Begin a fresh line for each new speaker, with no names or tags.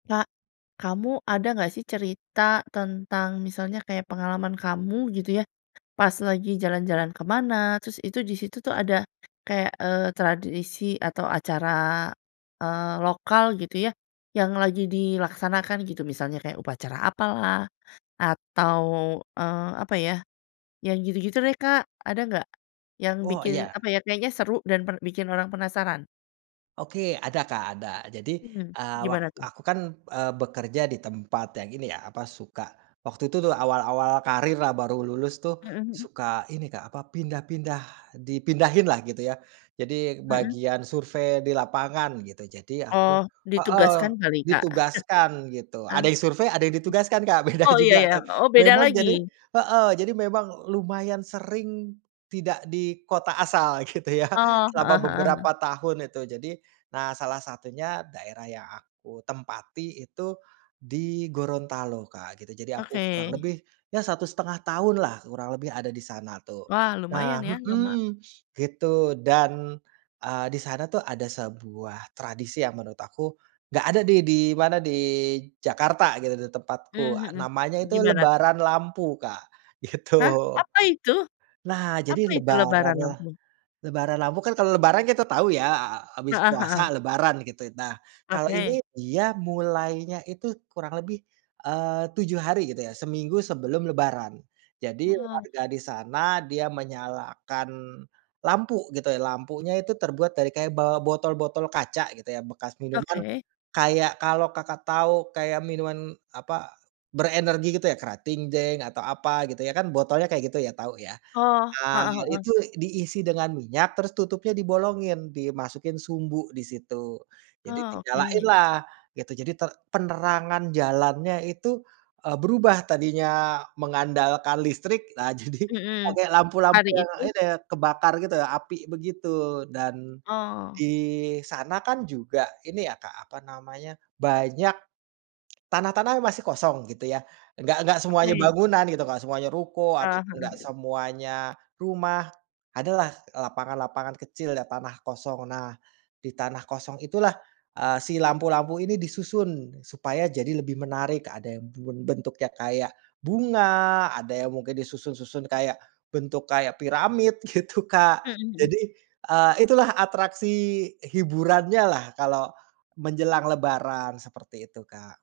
Kak, kamu ada enggak sih, cerita tentang, misalnya kayak pengalaman kamu, gitu ya. Pas lagi jalan-jalan ke mana, terus, itu di situ tuh, ada kayak, eee, tradisi atau acara, eee, lokal, gitu ya, yang lagi dilaksanakan, gitu. Misalnya, kayak upacara apalah, atau, eee, apa ya, yang gitu-gitu deh, Kak. Ada enggak? Yang
Oh,
bikin,
iya.
apa ya, kayaknya seru dan per bikin orang penasaran?
Oke, ada Kak, ada. Jadi,
Mmm,
eee, wak
gimana tuh?
aku kan, eee, bekerja di tempat yang ini ya, apa, suka waktu itu tuh, awal-awal karir lah, baru lulus tuh,
Mhm mhm.
suka ini Kak, apa, pindah-pindah dipindahin lah, gitu ya. Jadi,
Mhm?
bagian survei di lapangan, gitu, jadi
Oh,
aku heeh,
ditugaskan kali, Kak.
ditugaskan, gitu,
Heeh.
ada yang survei, ada yang ditugaskan, Kak, beda
Oh, iya
juga
iya.
tuh.
Oh, beda
Memang, jadi
lagi?
heeh, jadi memang lumayan sering, tidak di kota asal gitu ya,
Oh,
selama
heeh heeh.
beberapa tahun, itu. Jadi, nah salah satunya, daerah yang aku tempati itu, di Gorontalo Kak, gitu. Jadi aku kurang
Oke.
lebih, ya 1 1/2 tahun lah, kurang lebih ada di sana, tuh.
Wah! Lumayan
Nah
ya, lama?
mhm, gitu, dan, eee, di sana tuh, ada sebuah tradisi yang menurut aku, nggak ada nih, di mana, di Jakarta, gitu, di
Mmm
tempatku,
mhm,
namanya itu
gimana tuh?
Lebaran Lampu Kak,
Hah?
gitu.
Apa itu?
Nah, jadi
Apa itu
Lebaran
Lebaran
lah
Lampu?
Lebaran Lampu kan, kalau Lebaran kita tahu ya, a a habis
Heeh
puasa,
heeh.
Lebaran, gitu. Nah, kalau
Oke.
ini dia mulainya itu, kurang lebih, eee, 7 hari, gitu ya, seminggu sebelum Lebaran. Jadi,
Aha.
warga di sana, dia menyalakan lampu, gitu ya, lampunya itu terbuat dari kayak ba botol-botol kaca, gitu ya, bekas minuman.
Oke.
Kayak, kalau Kakak tahu kayak minuman, apa, berenergi, gitu ya, Kratingdaeng, atau apa, gitu ya, kan, botolnya kayak gitu ya, tahu ya.
Oh,
Nah,
heeh heeh.
itu diisi dengan minyak, terus tutupnya dibolongin, dimasukin sumbu di situ, jadi
Oh, oke.
dinyalainlah, gitu. Jadi, ter penerangan jalannya itu, eee, berubah, tadinya mengandalkan listrik, nah jadi
Mhm.
pakai lampu-lampu
Hari
yang,
itu
ini, kebakar gitu ya, api, begitu. Dan,
Oh.
di sana kan, juga, ini ya Kak, apa namanya, banyak, tanah-tanah yang masih kosong, gitu ya, enggak enggak semuanya
Oke.
bangunan, gitu, enggak semuanya ruko,
Heeh
ataupun, enggak
heeh.
semuanya rumah, ada lah, lapangan-lapangan kecil ya, tanah kosong. Nah, di tanah kosong itulah, eee, si lampu-lampu ini disusun, supaya jadi lebih menarik, ada yang ben bentuknya kayak bunga, ada yang mungkin disusun-susun, kayak, bentuk kayak piramid, gitu Kak.
Mhm mhm.
Jadi, eee, itulah atraksi hiburannyalah, kalau, menjelang Lebaran, seperti itu Kak.